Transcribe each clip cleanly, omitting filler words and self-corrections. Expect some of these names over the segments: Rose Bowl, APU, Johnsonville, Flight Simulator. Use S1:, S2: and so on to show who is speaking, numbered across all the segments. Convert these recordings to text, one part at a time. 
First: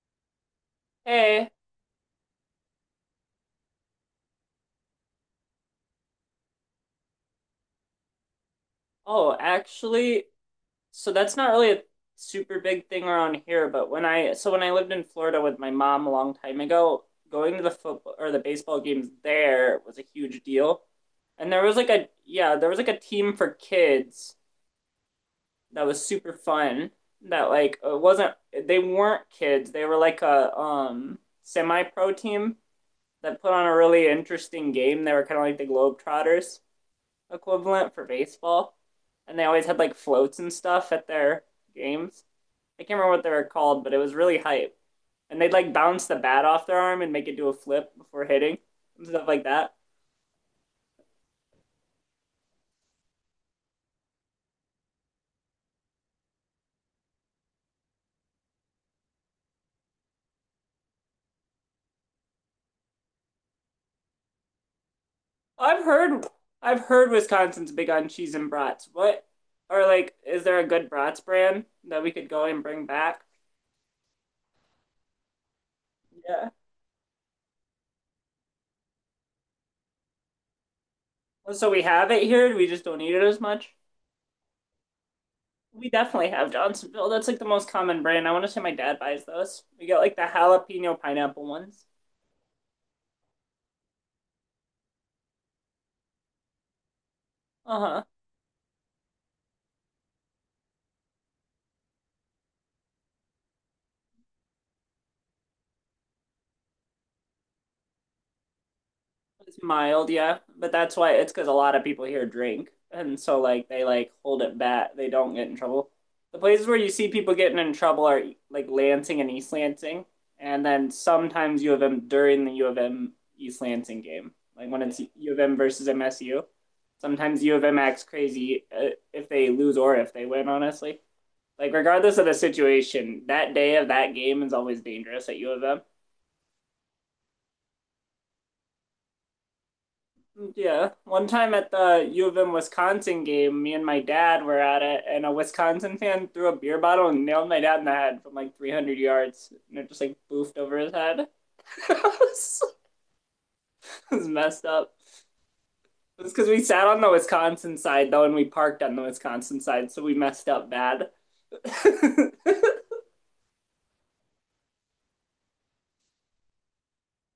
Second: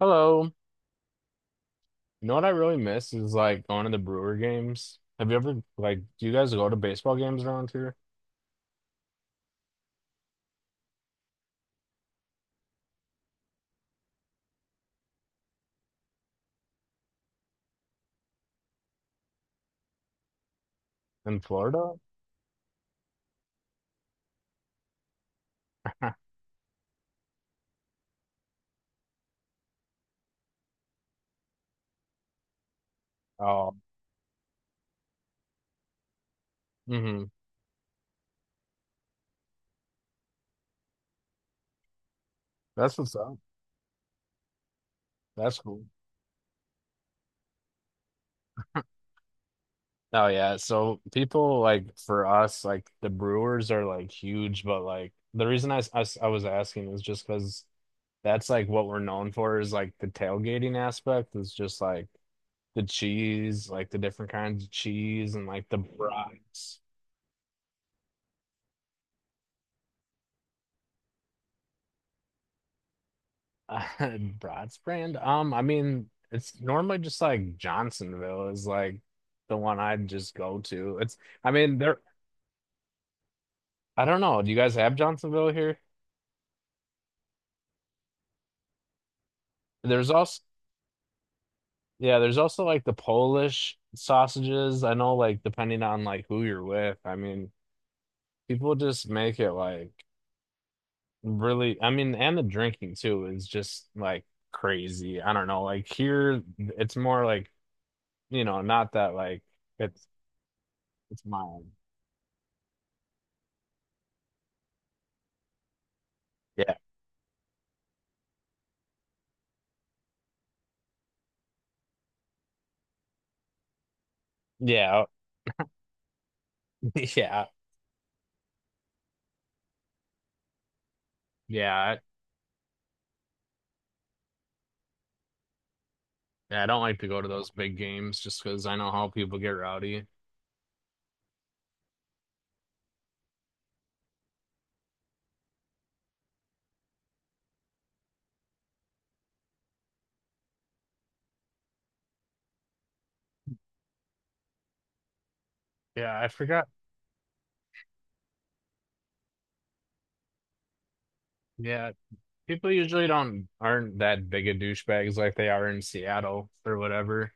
S1: Hello.
S2: Hey.
S1: You know what I really miss is like going to the Brewer games. Have you ever like Do you guys go to baseball games around here
S2: Actually, that's not really a super big thing around here, but when I lived in Florida with my mom a long time ago, going to the football or the baseball games there was a huge deal.
S1: in
S2: And there was like
S1: Florida?
S2: a yeah, there was like a team for kids that was super fun that like it wasn't they weren't kids. They were like a semi-pro team that put on
S1: Oh,
S2: a really interesting game. They were kind of like the Globetrotters
S1: mm-hmm.
S2: equivalent for baseball, and they always had like floats and stuff at their games. I can't
S1: That's what's
S2: remember what they
S1: up.
S2: were called, but it was really hype. And they'd
S1: That's
S2: like
S1: cool.
S2: bounce the bat off their arm and make it do a flip before hitting and stuff like that.
S1: Oh yeah. So people like for us, like the Brewers are like huge, but like the reason I was asking is just because that's like what we're known for is like the tailgating aspect is just like the cheese, like the different kinds of cheese and like the
S2: I've heard
S1: brats.
S2: I've heard Wisconsin's big on cheese and brats. What or like is there a good brats brand that we could go and bring back?
S1: Uh, Bratz brand? I mean,
S2: Yeah.
S1: it's normally just like Johnsonville is like the one I'd just go to. I
S2: So
S1: mean,
S2: we have it here, we just don't eat it as much.
S1: I don't know. Do you guys have Johnsonville here?
S2: We definitely have Johnsonville. That's like the most common brand. I want to say my dad buys those. We get
S1: There's
S2: like the
S1: also,
S2: jalapeno pineapple ones.
S1: yeah, there's also like the Polish sausages. I know, like, depending on like who you're with, I mean,
S2: Uh-huh.
S1: people just make it like really, I mean, and the drinking too is just like crazy. I don't know. Like here, it's more like, you know, not that like
S2: It's
S1: it's,
S2: mild, yeah. But that's why,
S1: it's
S2: it's because a
S1: mine.
S2: lot of people here drink. And so like they like hold it back. They don't get in trouble. The places
S1: Yeah.
S2: where you see people getting in trouble are like Lansing and East Lansing. And then sometimes U of M during the U of M East Lansing game. Like when it's
S1: Yeah,
S2: U of M versus MSU. Sometimes
S1: Yeah.
S2: U of M acts crazy if they lose or if they win, honestly. Like
S1: Yeah,
S2: regardless of the situation, that day of that game is always dangerous at U of M.
S1: I don't like to go to those big games just because I know how people get rowdy.
S2: Yeah, one time at the U of M Wisconsin game, me and my dad were at it, and a Wisconsin fan threw a beer bottle and nailed my dad in the head from like 300 yards, and it just like boofed over his head. It was, it was messed up.
S1: Yeah,
S2: It
S1: I
S2: was because we
S1: forgot.
S2: sat on the Wisconsin side though, and we parked on the Wisconsin side, so we messed up bad.
S1: Yeah, people usually don't aren't that big of douchebags like they are in Seattle or whatever.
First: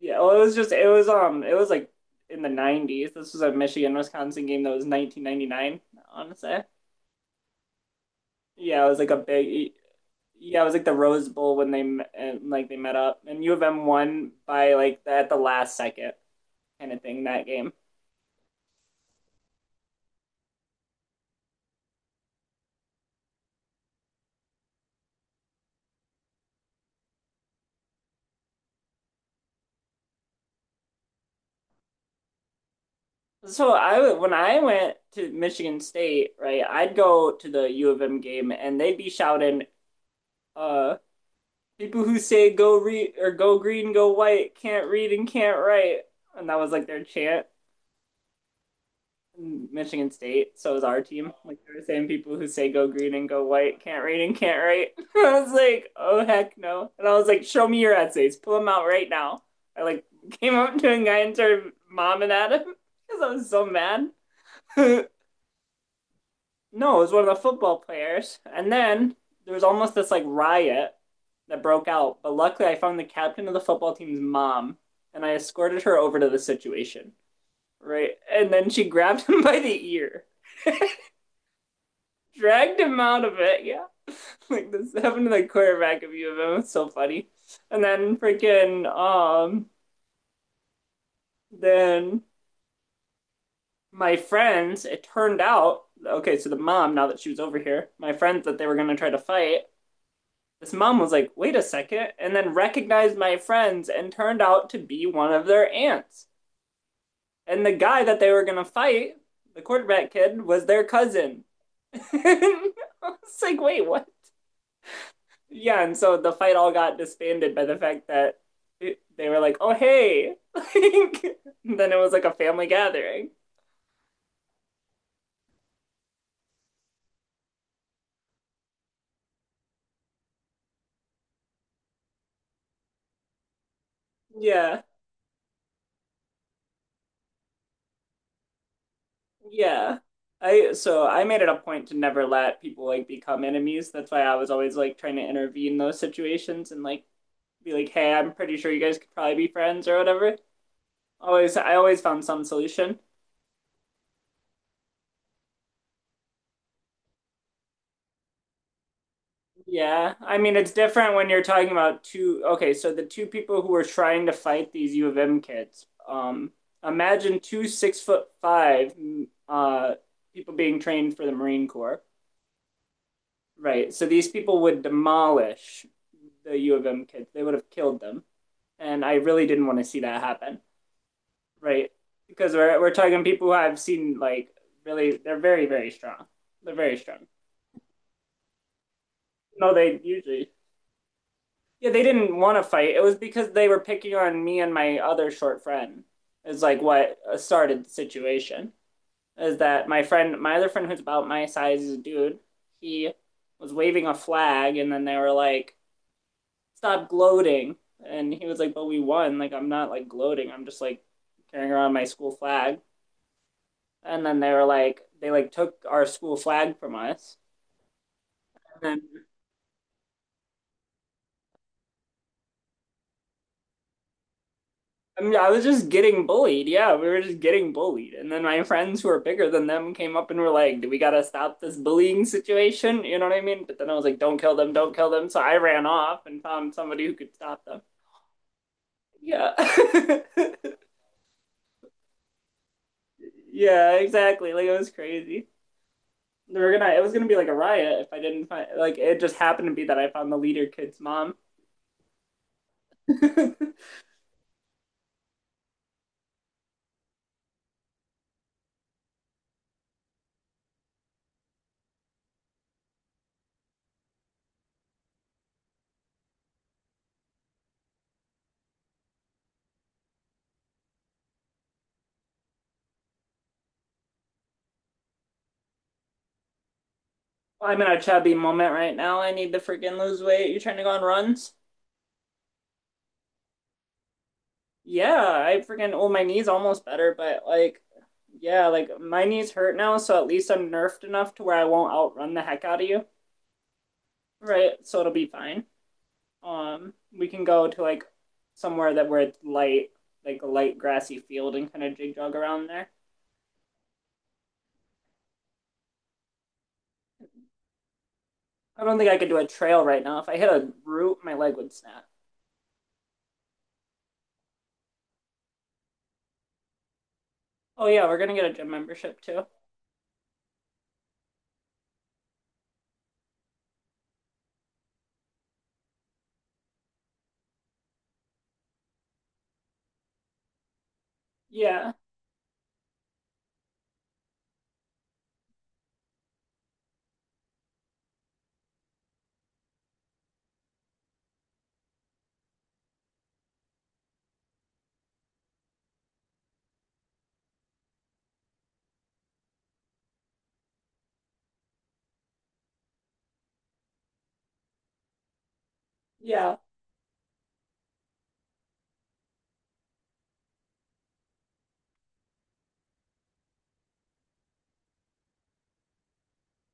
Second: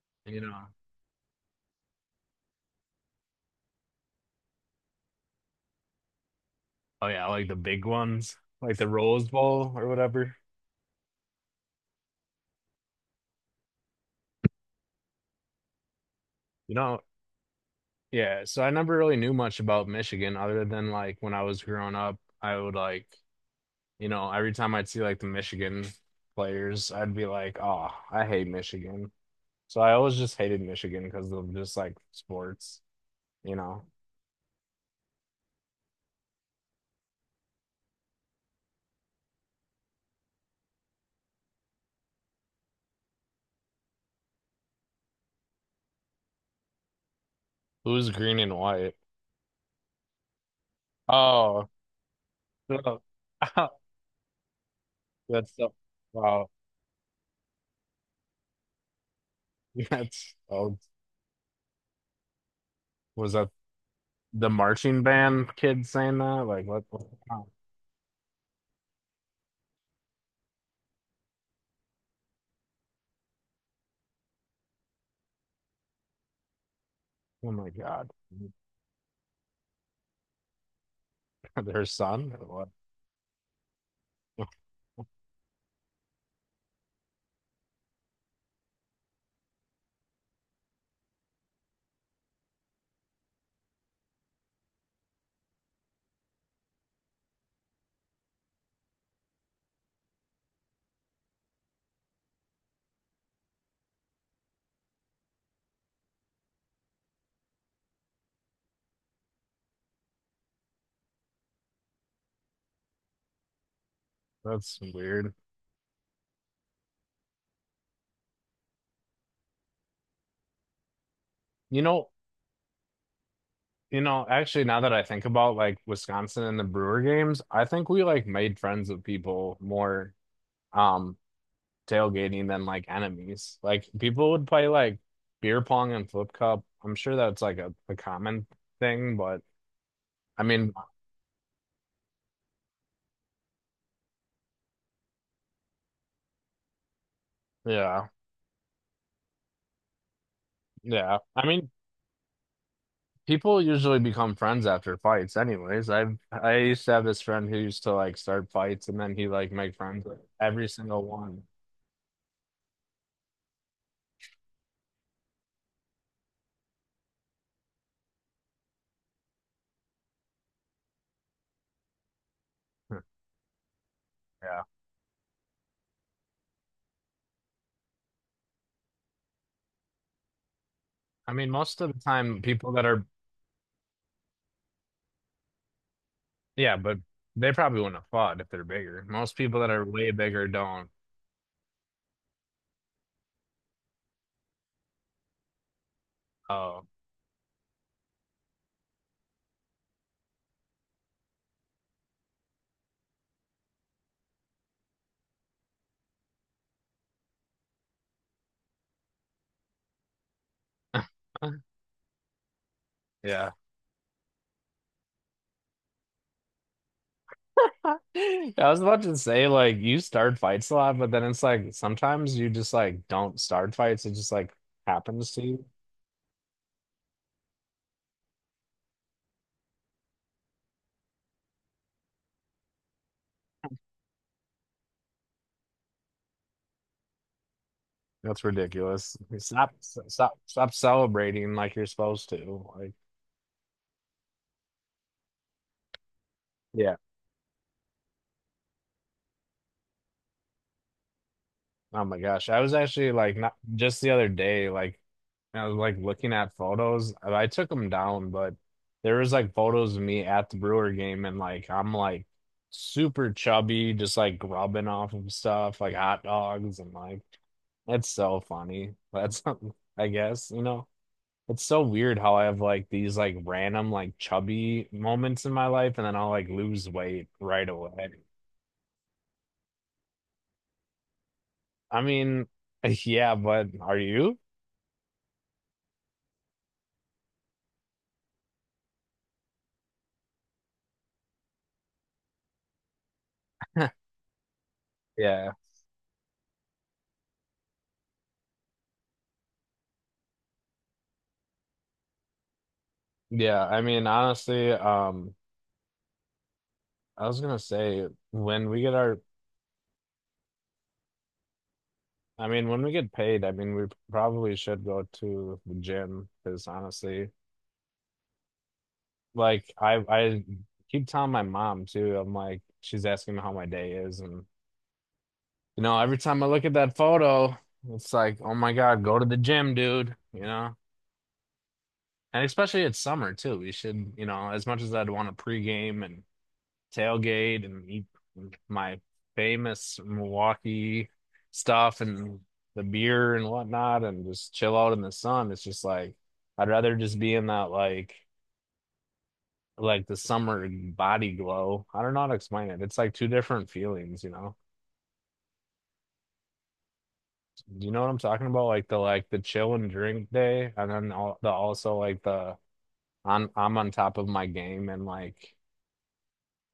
S2: Yeah, well, it
S1: You
S2: was
S1: know.
S2: just it was like in the 90s. This was a Michigan Wisconsin game that was 1999, I want to say.
S1: Oh yeah, like the big ones, like
S2: Yeah,
S1: the
S2: it was like a
S1: Rose Bowl
S2: big,
S1: or whatever.
S2: yeah, it was like the Rose Bowl when they met up, and U of M won by like at the last second
S1: You
S2: kind
S1: know.
S2: of thing that game.
S1: Yeah, so I never really knew much about Michigan other than like when I was growing up, I would like, you know, every time I'd see like the Michigan players, I'd be like, "Oh, I hate Michigan." So I always just hated Michigan because of just like sports, you
S2: So
S1: know.
S2: I when I went to Michigan State, right, I'd go to the U of M game, and they'd be shouting, "Uh, people who say go read or go green, go white can't read and can't write," and that was like their chant.
S1: Who's green and white?
S2: Michigan State, so is our team. Like
S1: Oh,
S2: they're the same people who say go
S1: no.
S2: green and go white, can't read and can't write. I was
S1: That's so,
S2: like, oh
S1: wow.
S2: heck no. And I was like, show me your essays, pull them out right now. I like
S1: That's
S2: came
S1: oh,
S2: up to a guy and turned mom and at him because I
S1: was
S2: was
S1: that
S2: so mad.
S1: the
S2: No,
S1: marching
S2: it
S1: band kid saying that? Like what?
S2: was one of the
S1: Oh,
S2: football players. And then there was almost this like riot that broke out. But luckily, I found the captain of the football team's mom and I escorted her over to the situation.
S1: oh my God,
S2: Right. And then she grabbed him by the ear,
S1: their son or
S2: dragged him out of it. Yeah.
S1: what?
S2: Like this happened to the quarterback of U of M. It's so funny. And then freaking then my friends, it turned out okay, so the mom, now that she was over here, my friends that they were gonna try to fight, this mom was like, "Wait a second!" and then recognized my friends and turned out to be one of their aunts. And the guy that they were gonna fight, the quarterback kid, was their cousin. I was like, wait, what?
S1: That's weird.
S2: Yeah, and so the fight all got disbanded by the fact that they were like, "Oh, hey!"
S1: You
S2: Then it
S1: know,
S2: was like a family gathering.
S1: You know, actually, now that I think about like Wisconsin and the Brewer games, I think we like made friends with people more um tailgating than like enemies. Like people would play
S2: Yeah,
S1: like beer pong and flip cup. I'm sure that's like a common thing, but
S2: yeah.
S1: I
S2: I
S1: mean,
S2: so I made it a point to never let people like become enemies. That's why I was always like trying to intervene in those situations and like be like,
S1: yeah,
S2: "Hey, I'm pretty sure you guys could probably be friends or whatever."
S1: yeah. I mean,
S2: I always found some solution.
S1: people usually become friends after fights anyways. I used to have this friend who used to like start fights and then he like make friends
S2: Yeah,
S1: with
S2: I mean
S1: every
S2: it's
S1: single
S2: different when
S1: one.
S2: you're talking about two. Okay, so the two people who were trying to fight these U of M kids. Imagine two six foot five uh, people being trained for the Marine Corps, right? So these
S1: Yeah.
S2: people would demolish the U of M kids. They would have killed them, and I really didn't want to see that happen,
S1: I mean, most
S2: right?
S1: of the time,
S2: Because
S1: people
S2: we're
S1: that
S2: we're
S1: are
S2: talking people who I've seen like really, they're very strong. They're
S1: Yeah,
S2: very
S1: but
S2: strong.
S1: they probably wouldn't have fought if they're bigger. Most people that
S2: No,
S1: are
S2: they
S1: way bigger
S2: usually,
S1: don't.
S2: yeah, they didn't want to fight. It was because they were picking on me and my other short friend. Is like
S1: Oh,
S2: what started the situation. Is that my friend, my other friend who's about my size is a dude. He was waving a flag and then they were like, "Stop gloating." And he was like, "But we won. Like I'm not like gloating. I'm just like carrying around my school flag."
S1: yeah.
S2: And then they were like, they like took our school flag from us.
S1: I was about
S2: And
S1: to
S2: then
S1: say, like, you start fights a lot, but then it's like sometimes you just like don't start fights. It just like
S2: I
S1: happens
S2: mean,
S1: to
S2: I
S1: you.
S2: was just getting bullied. Yeah, we were just getting bullied. And then my friends who are bigger than them came up and were like, "Do we gotta stop this bullying situation?" You know what I mean? But then I was like, "Don't kill them, don't kill them." So I ran off and found somebody who could stop them.
S1: That's ridiculous.
S2: Yeah.
S1: Stop, stop, stop celebrating like you're supposed to. Like,
S2: Yeah, exactly. Like it was crazy. They were gonna,
S1: yeah.
S2: it was gonna be like a riot if I didn't find, like it just happened to be that I found the leader kid's mom.
S1: Oh my gosh. I was actually like not
S2: I'm
S1: just the other day, like I was like looking at photos. I took them down, but there was like photos of me at the Brewer game and like I'm like super chubby, just like grubbing off of stuff, like hot dogs and like that's so funny. That's I guess, you know. It's so weird how I have like these like random like chubby moments in my life and then I'll like lose weight right
S2: in a
S1: away.
S2: chubby moment right now. I need to freaking lose weight. You trying to go on runs?
S1: I mean, yeah, but are you?
S2: Yeah, I freaking, well, my knee's almost better, but like, yeah, like my knees hurt now, so at least I'm nerfed enough to where I won't outrun the heck out of you, right? So it'll be
S1: Yeah.
S2: fine. Um, we can go to like somewhere that where it's light, like a light grassy field and kind of jig jog around there.
S1: Yeah, I mean, honestly, I was gonna say when we
S2: I
S1: get
S2: don't think
S1: our,
S2: I could do a trail right now. If I hit a root, my leg would snap.
S1: I mean, when we get paid, I mean, we probably should go to the gym because honestly,
S2: Oh yeah, we're gonna get a gym membership too.
S1: like I keep telling my mom too. I'm like, she's asking me how my day is, and you know, every time I look at that photo, it's like, oh my God, go to the gym, dude. You know,
S2: Yeah,
S1: and especially it's summer too. We should, you know, as much as I'd want to pregame and. Tailgate and eat my famous Milwaukee stuff and the beer and whatnot and just chill out in the sun. It's just like I'd rather just be in that like the summer body glow. I don't know how to explain it. It's like two different feelings, you know.
S2: yeah.
S1: Do you know what I'm talking about? Like the chill and drink day and then all the also like the I'm on top of my game and like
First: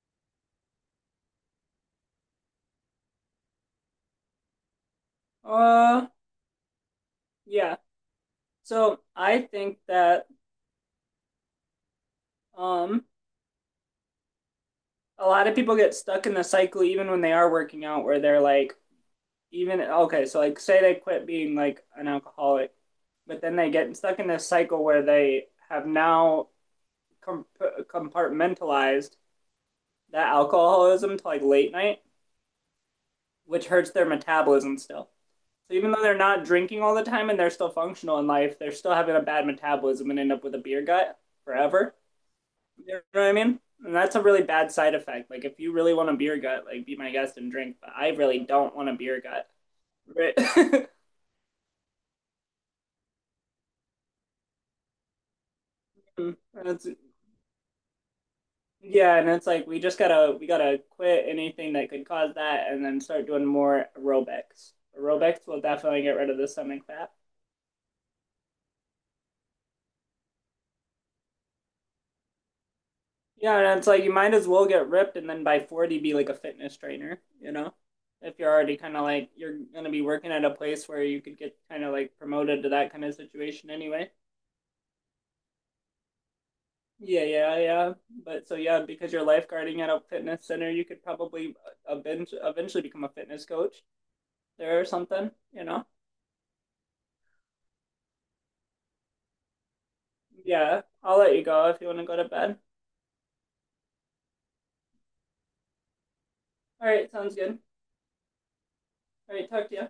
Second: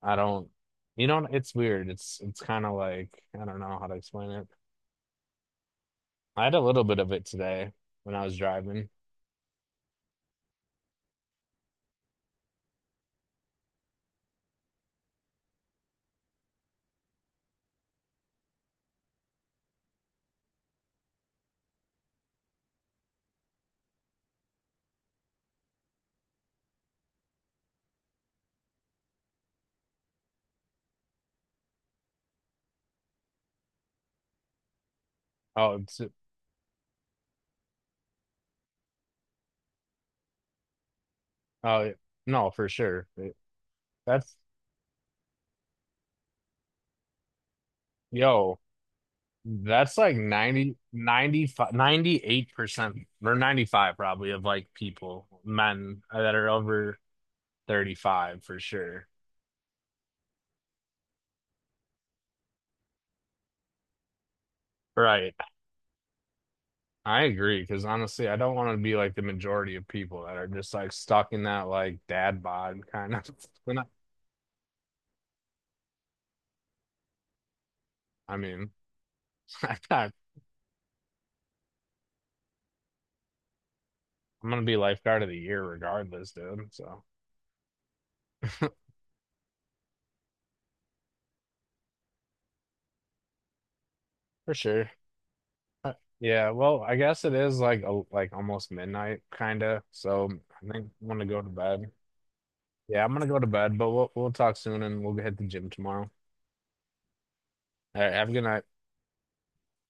S1: I don't you know it's weird. It's kind of like I don't know how to explain it.
S2: Uh,
S1: I had a little bit of it today
S2: yeah.
S1: when I was driving.
S2: So I think that um a lot of people get stuck in the cycle even when they are working out where they're like, even, okay, so like say they quit being like an alcoholic, but then they get stuck in this cycle where they have now com- compartmentalized that alcoholism to like late night, which hurts their metabolism still, so
S1: Oh,
S2: even though they're not drinking all the time and they're still functional in life, they're still having a bad metabolism and end up with a beer gut
S1: oh,
S2: forever.
S1: no, for
S2: You know
S1: sure.
S2: what I mean? And that's a
S1: That's,
S2: really bad side effect. Like if you really want a beer gut, like be my guest and drink. But I really
S1: yo,
S2: don't want a beer gut.
S1: that's like 90,
S2: Right?
S1: 95, 98% or 95 probably of like people, men that
S2: And
S1: are
S2: it's-
S1: over 35 for sure.
S2: yeah, and it's like we gotta quit anything that could cause that, and then start doing more aerobics.
S1: Right.
S2: Aerobics will definitely get rid of the stomach fat.
S1: I agree. Cause honestly, I don't want to be like the majority of people that are just like stuck in that like dad bod kind of.
S2: Yeah,
S1: When
S2: and
S1: I,
S2: it's like you might as well get ripped, and then by forty be like a fitness trainer. You know,
S1: I
S2: if you're
S1: mean,
S2: already kind of like, you're gonna be
S1: I'm
S2: working at a place where you could get kind of like promoted to that kind of situation anyway.
S1: gonna be lifeguard of the year regardless, dude. So
S2: Yeah, yeah, yeah. But so yeah, because you're lifeguarding at a fitness center, you could probably eventually become a fitness coach
S1: for
S2: there or
S1: sure.
S2: something, you know?
S1: Uh, Yeah, well, I guess it is like like almost midnight kind of. So I
S2: Yeah,
S1: think I'm
S2: I'll
S1: gonna
S2: let
S1: go
S2: you
S1: to
S2: go if you
S1: bed.
S2: want to go to bed.
S1: Yeah, I'm gonna go to bed, but we'll talk soon and we'll hit the gym tomorrow.
S2: All right, sounds good.
S1: All right, have a good night.
S2: All right, talk to you.